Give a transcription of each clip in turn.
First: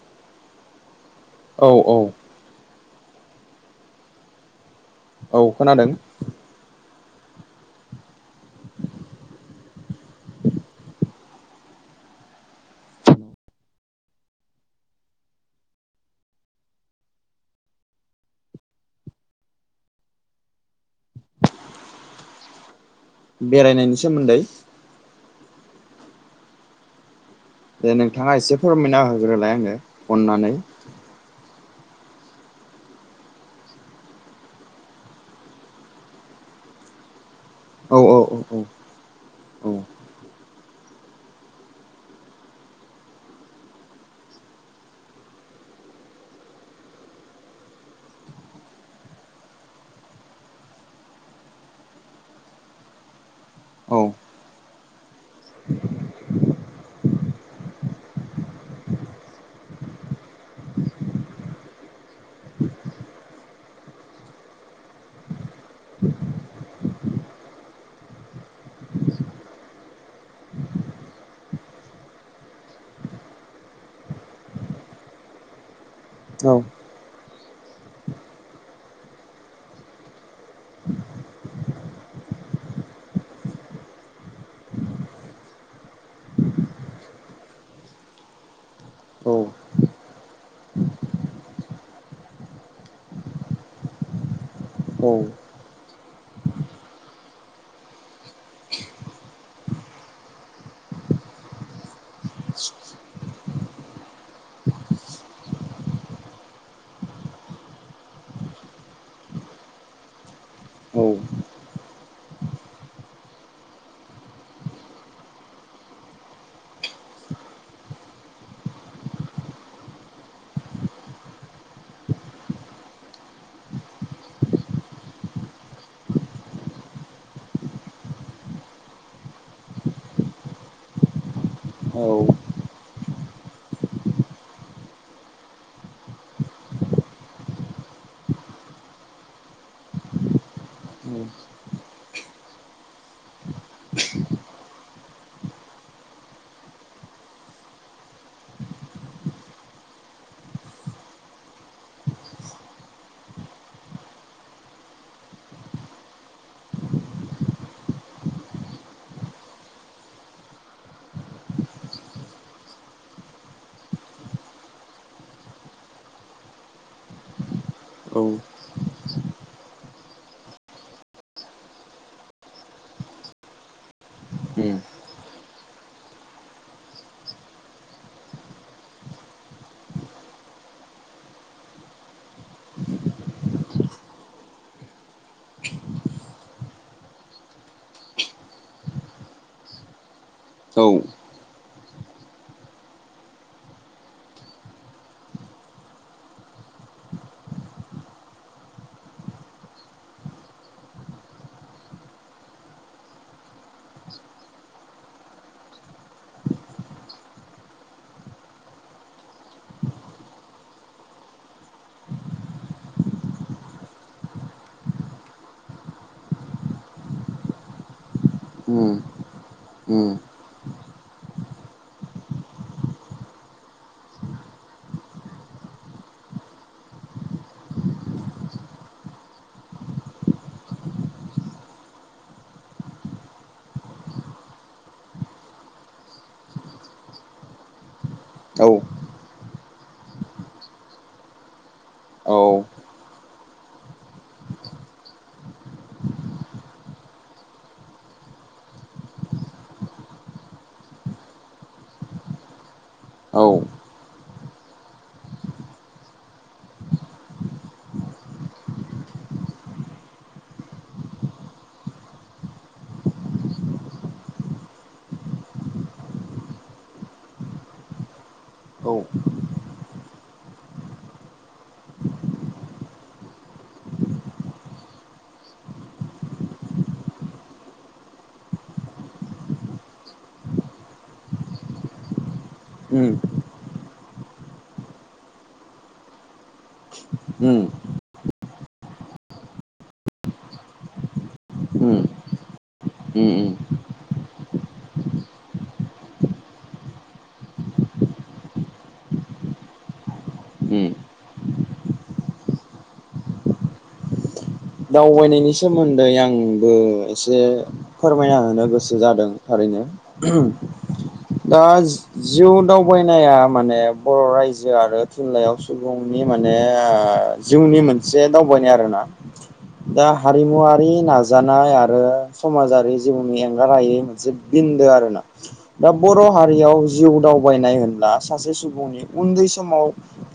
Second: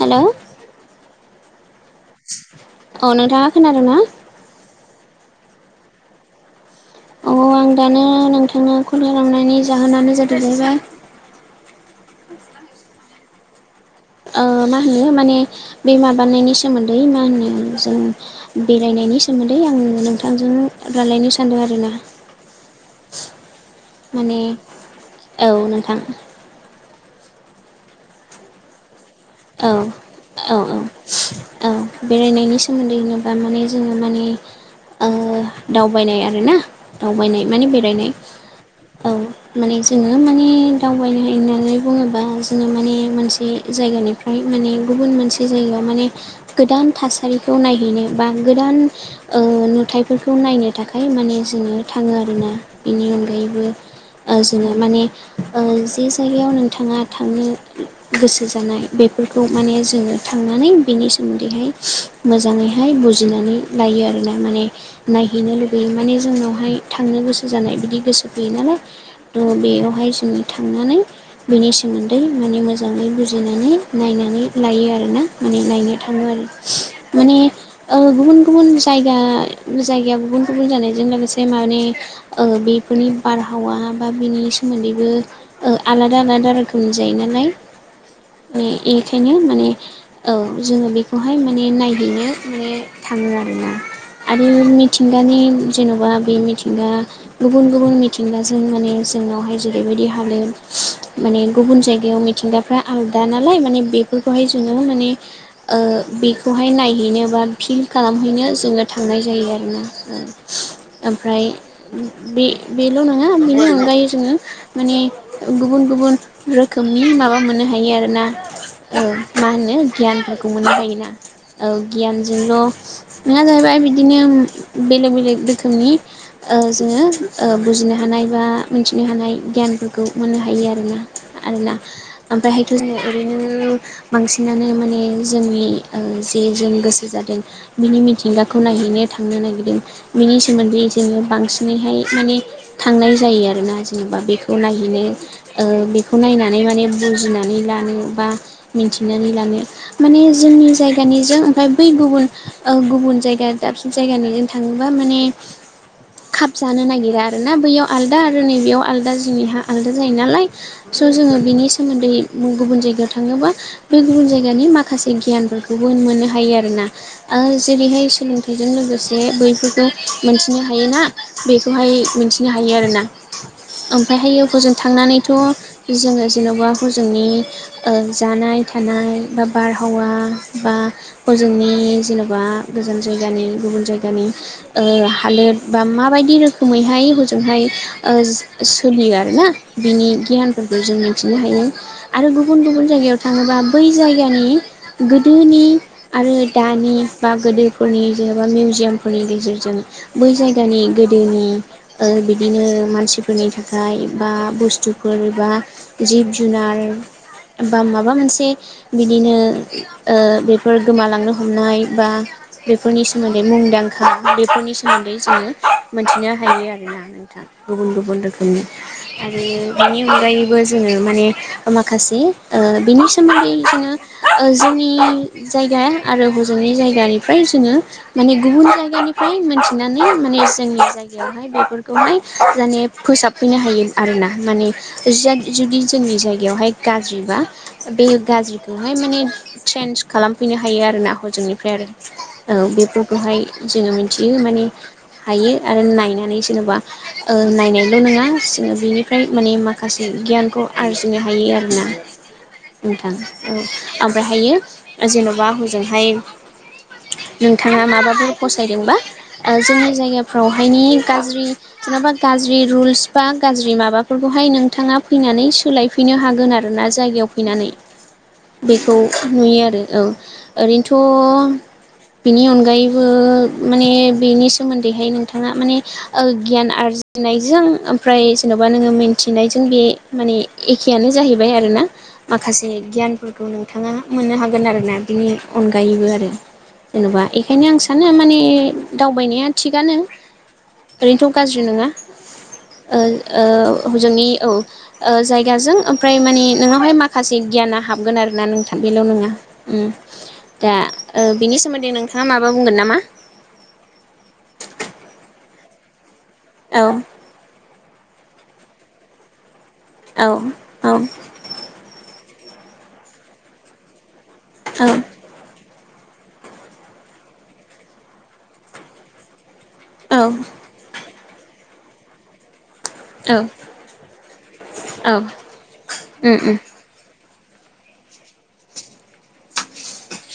हेल'? औ औ। औ नोंथाङा खोनादों ना? औ खोनादों। औ आं दानो नोंथांनो कल खालामनायनि जाहोनानोादाहैबाय आ मा होनो माने बे माबानायनि सोमोन्दै मा होनो जों बेरायनायनि सोमोन्दै आं नोंथांजों रायलायनो सानदों आरोना। बेरायनायनि माने सोमोन्दै औ नोंथां। दे नोंथाङा एसे फोरमायना होग्रोलाय औ आङो अननानै औ औ बेरायनायनि सोमोन्दै होनोबा माने जोङो माने दावबायनाय आरोना। दावबायनाय माने औ बेरायनाय औ औ औ माने जोङो जङो माने दावबायनो हायो होननानै बुङोबा जोङो माने मोनसे जायगानिफ्राय माने गुबुन मोनसे जायगायाव माने गोदान थासारिखौ नायहैनो बा गोदान नुथायाइफोरखौ नायनो थाखाय माने जोङो थाङो आरोना बेनि अनगायैबो औ जोङो माने जे जायगायाव नोंथाङा थांनो गोसो जानाय बेफोरखौ माने जोङो थांनानै बेनि सोमोन्दैहाय मोजाङैहाय बुजिनानै लायो आरोना माने नायहैनो लुुबैयो माने जोंनावहाय थांनो गोसो जानाय बिदि गोसो फैयो नालाय थ' बेयावहाय जोङो थांनानै बेनि सोमोन्दै माने मोजाङै बुजिनानै नायनानै लायो आरोना माने नायनो थाङो आरो औ माने गुबुन गुबुन जायगा जायगाया गुबुन गुबुन जानायजों लोगोसे माने बेफोरनि बारहावा बा बेनि सोमोन्दैबो आलादा आलादा रोखोमनि जायो नालाय म औ बेखायनो माने औ जोङो बेखौहाय माने नायहैनो माने थाङो आरोना आरो औ मिथिंगानि जेन'बा बे मिथिंगा गुबुन गुबुन मिथिंगाजों माने जोंनावहाय जेरैबायदि हालोर माने गुबुन जायगायाव मि थिंगाफ्रा आलदा नालाय माने बेफोरखौहाय जोङो माने ओ बेखौहाय नायहैनो बा फिल खालामहैनो जोङो थांनाय जायो आरोना औ ओ ओमफ्राय बे-बेल' नङा बेनि अनगायै जोङो माने गुबुन गुबुन रोखोमनि माबा मोननो हायो आरो। ना औ मा होनो गियानफोरखौ मोननो हायोना औ गियानजोंल' नङा जाहैबाय बिदिनो बेलेग बेलेग रोखोमनि ओ जोङो ओ बुजिनो हानाय बा मिन्थिनो हानाय गियानफोरखौ मोननो हायो आरोना। औ आलदा उम जोङो ओरैनो बांसिनानो माने जोंनि ओ जे जों गोसो जादों। बिनि मिथिंगाखौ नायहैनो थांनो नायगिरदों बिनि सोमोन्दै जोङो बांसिनैहाय माने थांनाय जायो आरोना जेनेबा बेखौ नायहैनो ओ बेखौ नायनानै माने बुजिनानै लानो बा मिथिनानै लानो माने जोंनि जायगानिजों ओमफाय बै गुबुन ओ गुबुन जायगा दाबसे जायगानि जों थाङोबा माने खाबजानो नागिरा आरोना बैयाव आलादा आरो नैबेयाव आलादा जेनिहा आलादा जायो नालाय स' जोङो बिनि सोमोन्दै गुबुन जायगायाव थाङोबा बे गुबुन जायगानि माखासे गियानफोरखौबो मोननो हायो आरोना आ जेरैहाय सोलोंथाइ जों लोगोसे बैफोरखौ मोनथिनो हायोना बेखौहाय मोनथिनो हायो आरोना ओमफायहायो हजों थांनानैथ' जोङो जेन'बा हुजोंनि ओ जानाय थानाय बा बारहावा बा हजोंनि जेन'बा गोजान जायगानि गुबुन जायगानि ओ हालोद बा माबायदि रोखोमैहाय हजोंहाय ओ सो सोलियो आरोना बिनि गियानफोरखौ औ जों मिथिनो हायो। आरो गुबुन गुबुन जायगायाव थाङोबा बै जायगानि गोदोनि आरो दानि बा गोदोफोरनि जेन'बा मिउजियामफोरनि गेजेरजों बै जायगानि गोदोनि ओ बिदिनो मानसिफोरनि थाखाय बा बुस्थुफोर बा जिब जुनार बा माबा मोनसे बिदिनो ओ बेफोर गोमालांनो हमनाय बा बेफोरनि सोमोन्दै मुंदांखा बेफोरनि सोमोन्दै जोङो मोन्थिनो हायो आरो ना गुबुन गुबुन रोखोमनि उम आरो बेनि उम अनगायैबो जोङो माने माखासे ओ बिनि सोमोन्दै जोङो ओ जोंनि जायगा आरो हजोंनि जायगानिफ्राय जोङो माने गुबुन जायगानिफ्राय मोनथिनानै माने जोंनि जाय गायावहाय बेफोरखौहाय माने फोसाबफैनो हायो आरोना माने जाद जुदि जोंनि जायगायावहाय गाज्रिबा बेयो औ गाज्रिखौहाय माने ट्रेन्स खालामफैनो हायो आरोना हजोंनिफ्राय आरो औ बेफोरखौहाय जोङो मिनथियो माने हायो आरो नायनानै जेन'बा ओ नायनायल' नङा जोङो बिनिफ्राय माने माखासे गियानखौ आरजिनो हायो आरोना नोंथां औ ओमफ्रायहायो जेन'बा हजोंहाय नोंथाङा माबाफोर फसायदोंबा ओ जोंनि जायगाफ्रावहायनि गाज्रि जेन'बा गाज्रि रुल्स बा गाज्रि माबाफोरखौहाय नोंथाङा फैनानै सोलायफैनो हागोन आरोना जायगायाव फैनानै बेखौ औ नुयो आरो औ ओरैनोथ' बिनि अनगायैबो माने बेनि सोमोन्दैहाय नोंथाङा माने गियान आरजिनायजों ओमफ्राय जेन'बा नोङो मिथिनायजों बे माने एखेयानो जाहैबाय आरो ना माखासे उम गियानफोरखौ नों थांङा मोननो हागोन आरोना बिनि अनगायैबो आरो जेन'बा उम बेखायनो आं सा सानो माने दावबायनाया थिगानो ओरैनोथ' गाज्रि नङा उम उम जोंोंनि औ जायग बिगाजों ओमफ्राय माने नोंनावहाय माखासे गियाना हाबगोन आरोोना नोंथां बेल' नङा दा उम ओ बिनि सोमोन्दै नोंथाङा माबा बुंगोन नामा? दावबायनायनि सोमोन्दै आंबो औ एसे फोरमायना होनो गोसो जादों थारैनो औ उम औ उम औ उम औ उम औ उम औ उम औ उम दा जिउ दावबायनाया माने बर' रायजो आरो जिल्लायाव सुबुंनि माने जिउनि मोनसे दावबायनाय आरोना दा हारिमुवारि नाजानाय आरो समाजारि जिउनि एंगारायै मोनसे बिन्दो आरोना दा बर' हारियाव जिउ दावबायनाय होनब्ला सासे सुबुंनि उन्दै समाव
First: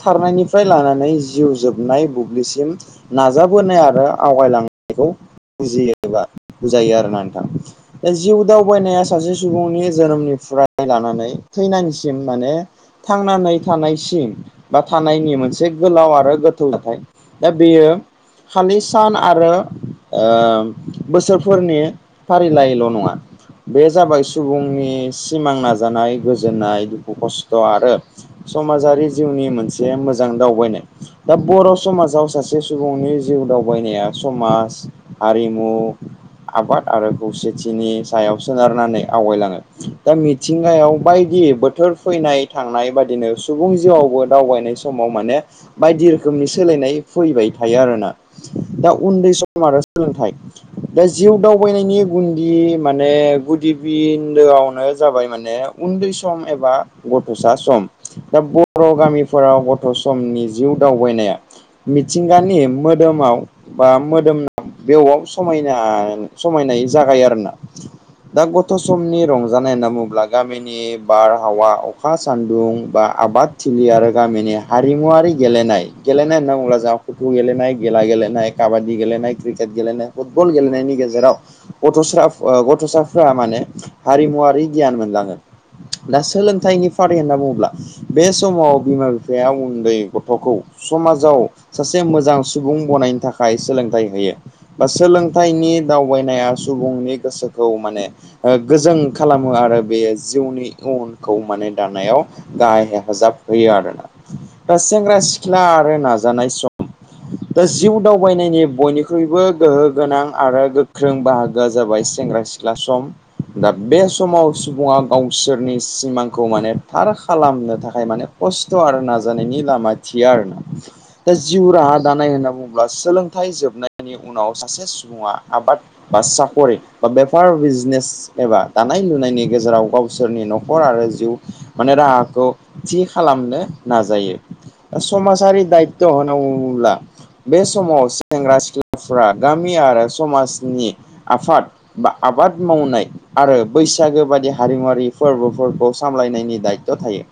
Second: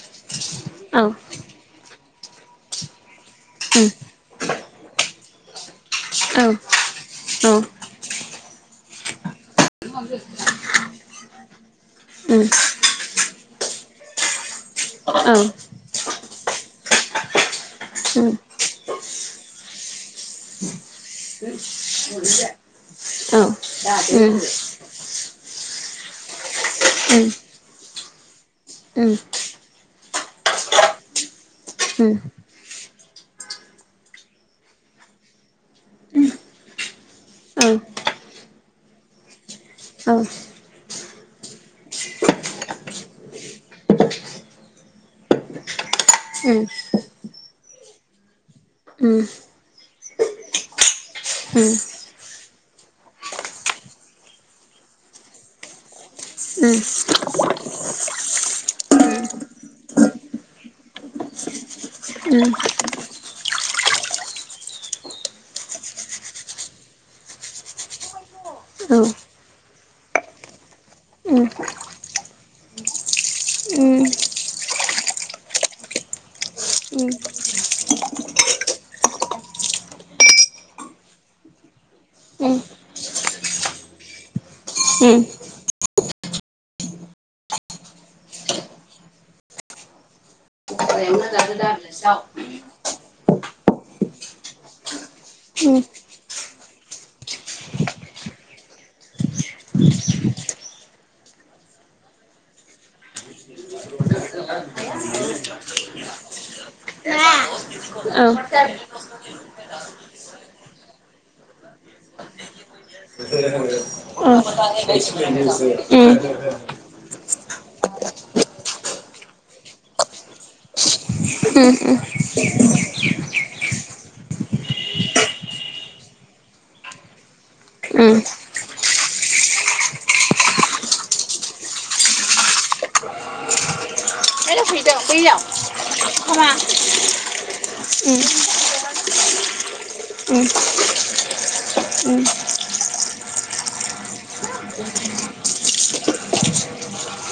खारनायनिफ्राय लानानै जिउ जोबनाय बुब्लिसिम नाजाबोनाय आरो आवगायलांनायखौ बुजियोबा बुजायो आरोना नोंथां दा जिउ दावबायनाया सासे सुबुंनि जोनोमनिफ्राय लानानै थैनायसिम माने थांनानै थानायसिम बा थानायनि मोनसे गोलाव आरो गोथौ जाथाय दा बेयो अम [unintelligible] सान आरो बोसोरफोरनि फारिलाइल' नङा बे जाबाय सुबुंनि सिमां नाजानाय गोजोननाय दुखु खस्थ' आरो समाजारि जिउनि मोनसे मोजां दावबायनाय दा बर' समाजाव सा से सुबुंनि जिउ दावबायनाया समाज हारिमु आबाद आरो खौसेथिनि सायाव सोनारनानै आवगायलाङो दा मिथिंगायाव बायदि बोथोर फैनाय थांनाय बादिनो सुबुं जिउआवबो दावबायनाय समाव माने बायदि रोखोमनि सोलायनाय फैबाय थायो आरो ना दा उन्दै सम आरो सोलोंथाइ दा जिउ दावबायनायनि गुनदि माने गुदि बिन्दोआवनो जाबाय माने उन्दै सम एबा गथ'सा सम दा बर' गामिफोराव गथ' समनि जिउ दावबायनाया मिथिंगानि मोदोमाव बा मोदोमाव बेवाव समायना समायनाय जागायो आरोना। दा गथ' समनि रंजानाय होनना बुङोब्ला गामिनि बारहावा अखा सान्दुं बा आबादथिलि आरो गामिनि हारिमुवरारि गेलेनाय गेलेनाय होनना बुंब्ला जा खुथु गेलेनाय गेला गेलेनाय काबादि गेलेनाय क्रिकेट गेलेनाय फुटबल गेलेनायनि गेजेराव गथ'सा गथ'साफ्रा माने हारिमुवरारि गियान मोनलाङो दा सोलोंथाइनि फारि होनना बुङोब्ला बे समाव बिमा बिफाया उन्दै गथ'खौ समाजाव सासे मोजां सुबुं बनायनो थाखाय सोलोंथाइ होयो बा सोलोंथाइनि दाव थगायनाया सुबुंनि गोसोखौ माने गोजों खालामो आरो बेयो जिउनि इयुनखौ माने दानायाव गाहाय हेफाजाब होयो आरोना दा सेंग्रा सिख्ला आरो नाजानाय सम दा जिउ दावबायनायनि बयनिख्रुइबो गोहो गोनां आरो गोख्रों बाहागोआ जाबाय सेंग्रा सि लासम गावसोरनि सिमांखौ माने [unintelligible] थार खालामनो थाखाय माने खस्थ' आरो नाजानायनि लामा थिया आरो ना। दा जिउ राहा दानाय होनना बुङोब्ला सोलोंथाइ जोबनायनि उनाव सासे सुबुङा आबाद बा साखरि बा बेफार बिजनेस एबा दानाय लुनायनि गेजेराव गावसोरनि न'खर आरो जिउ माने राहाखौ थि खालामनो नाजायो। समाजारि दायथ' होनांगौब्ला बे समाव सेंग्रा सिख्लाफ्रा गामि आरो समाजनि आफाद बा आबाद मावनाय आरो बैसागो बादि हारिमुवारि फोरबोफोरखौ सामलायनायनि दायथ' थायो।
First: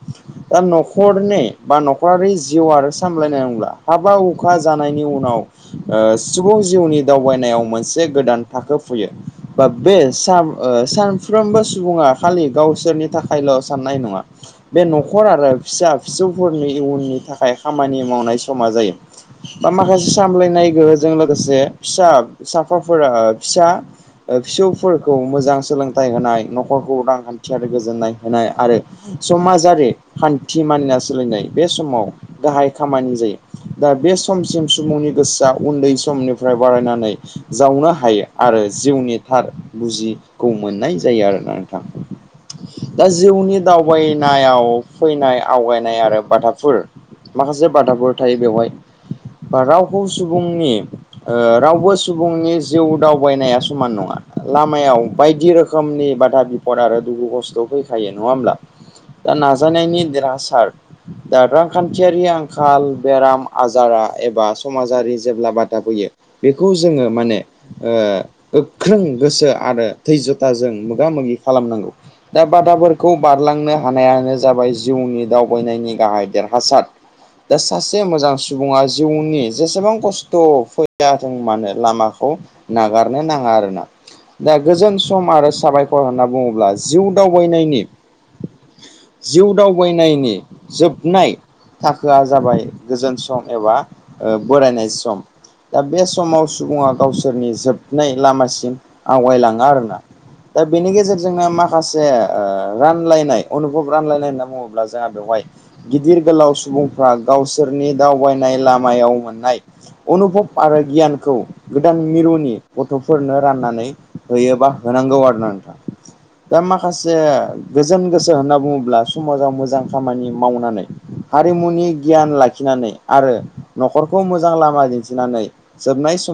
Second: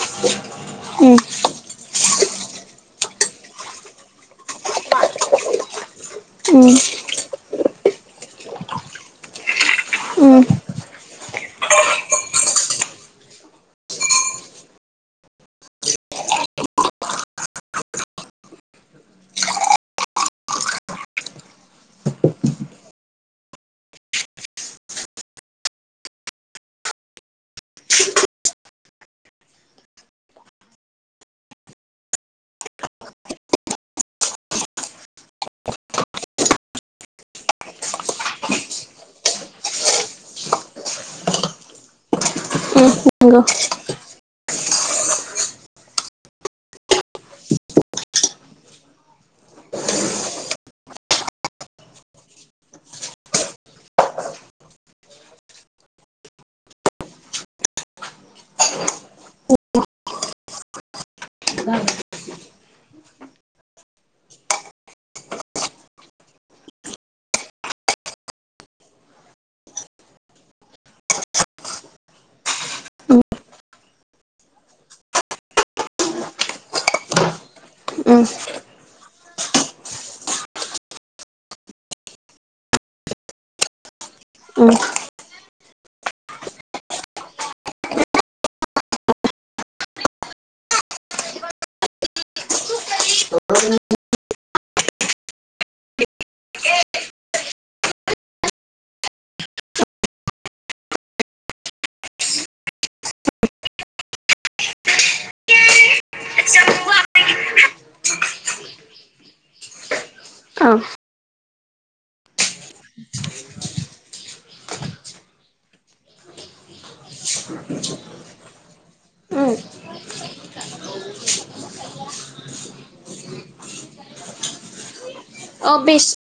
दा न'खरनि बा न'खरारि जिउ आरो सामलायनाय नंब्ला हाबा हु खा जानायनि उनाव ओ सुबुं जिउनि दावबायनायाव मोनसे गोदान थाखो फैयो बा बे साम ओ सानफ्रोमबो सुबुङा खालि गावसोरनि थाखायल' साननाय नङा बे न'खर आरो फिसा फिसौफोरनि इयुननि थाखाय खामानि मावनाय समा जायो बा माखासे सामलायनाय गोहोजों लोगोसे फिसा साफाफोरा फिसा ओ फिसौफोरखौ मोजां सोलोंथाइ होनाय न'खरखौ रांखान्थियारि गोजोननाय होनाय आरो समाजारि हान्थि मानिना सोलिनाय बे समाव गाहाय खामानि जायो दा बे समसिम सुबुंनि गोसोआ उन्दै समनिफ्राय बारायनानै जावनो हायो आरो जिउनि थार बुजिखौ मोननाय जायो आरोना नोंथां। दा उम जिउनि दावबायनायाव फैनाय आवगायनाय आरो बाथाफोर माखासे बाथाफोर थायो बेवहाय बा रावखौ सुबुंनि ओ रावबो सुबुंनि जिउ दावबायनाया समान नङा लामायाव बायदि रो खोमनि बादा बिफद आरो दुखु खस्थ' फैखायो नङा होमब्ला? दा नाजानायनि देरहासार दा रांखान्थियारि आंखाल बेराम आजारा एबा समाजारि जेब्ला बादा फोयो बेखौ जोङो माने ओ गोख्रों गोसो आरो थैजथाजों मोगा मोगि खालामनांगौ। दा बादाफोरखौ बारलांनो हानायानो जाबाय जिउनि दावबायनायनि गाहाय देरहासार दा सासे उम उम मोजां सु सुबुङा जिउनि जेसेबां खस्थ' फैया जों मानो लामाखौ नागारनो नाङा आरोना। दा गोजोन सम आरो साबायखर होनना बुङोब्ला जिउ दावबायनायनि जिउ दावबायनायनि जोबनाय थाखोआ जाबाय गोजोन सम एबा बोरायनाय सम दा बे समाव सुबुङा गावसोरनि जोबनाय लामासिम आवगायलाङा आरोना। दा बेनि गेजेरजोंनो माखासे ओ रानलायनाय अनुभब रानलायनाय होनना बुङोब्ला जोंहा बेवहाय गिदिर गोलाव सुबुंफ्रा गावसोरनि दावबायनाय लामायाव मोननाय अनुभब आरो गियानखौ गोदान मिरुनि गथ'फोरनो राननानै होयोबा होनांगौ आरोना नोंथां। दा माखासे गोजोन गोसो होनना बुङोब्ला समाजाव मोजां खामानि मावनानै हारिमुनि गियान लाखिनानै आरो न'खरखौ मोजां लामा दिन्थिनानै अ बेस जोबनाय समाव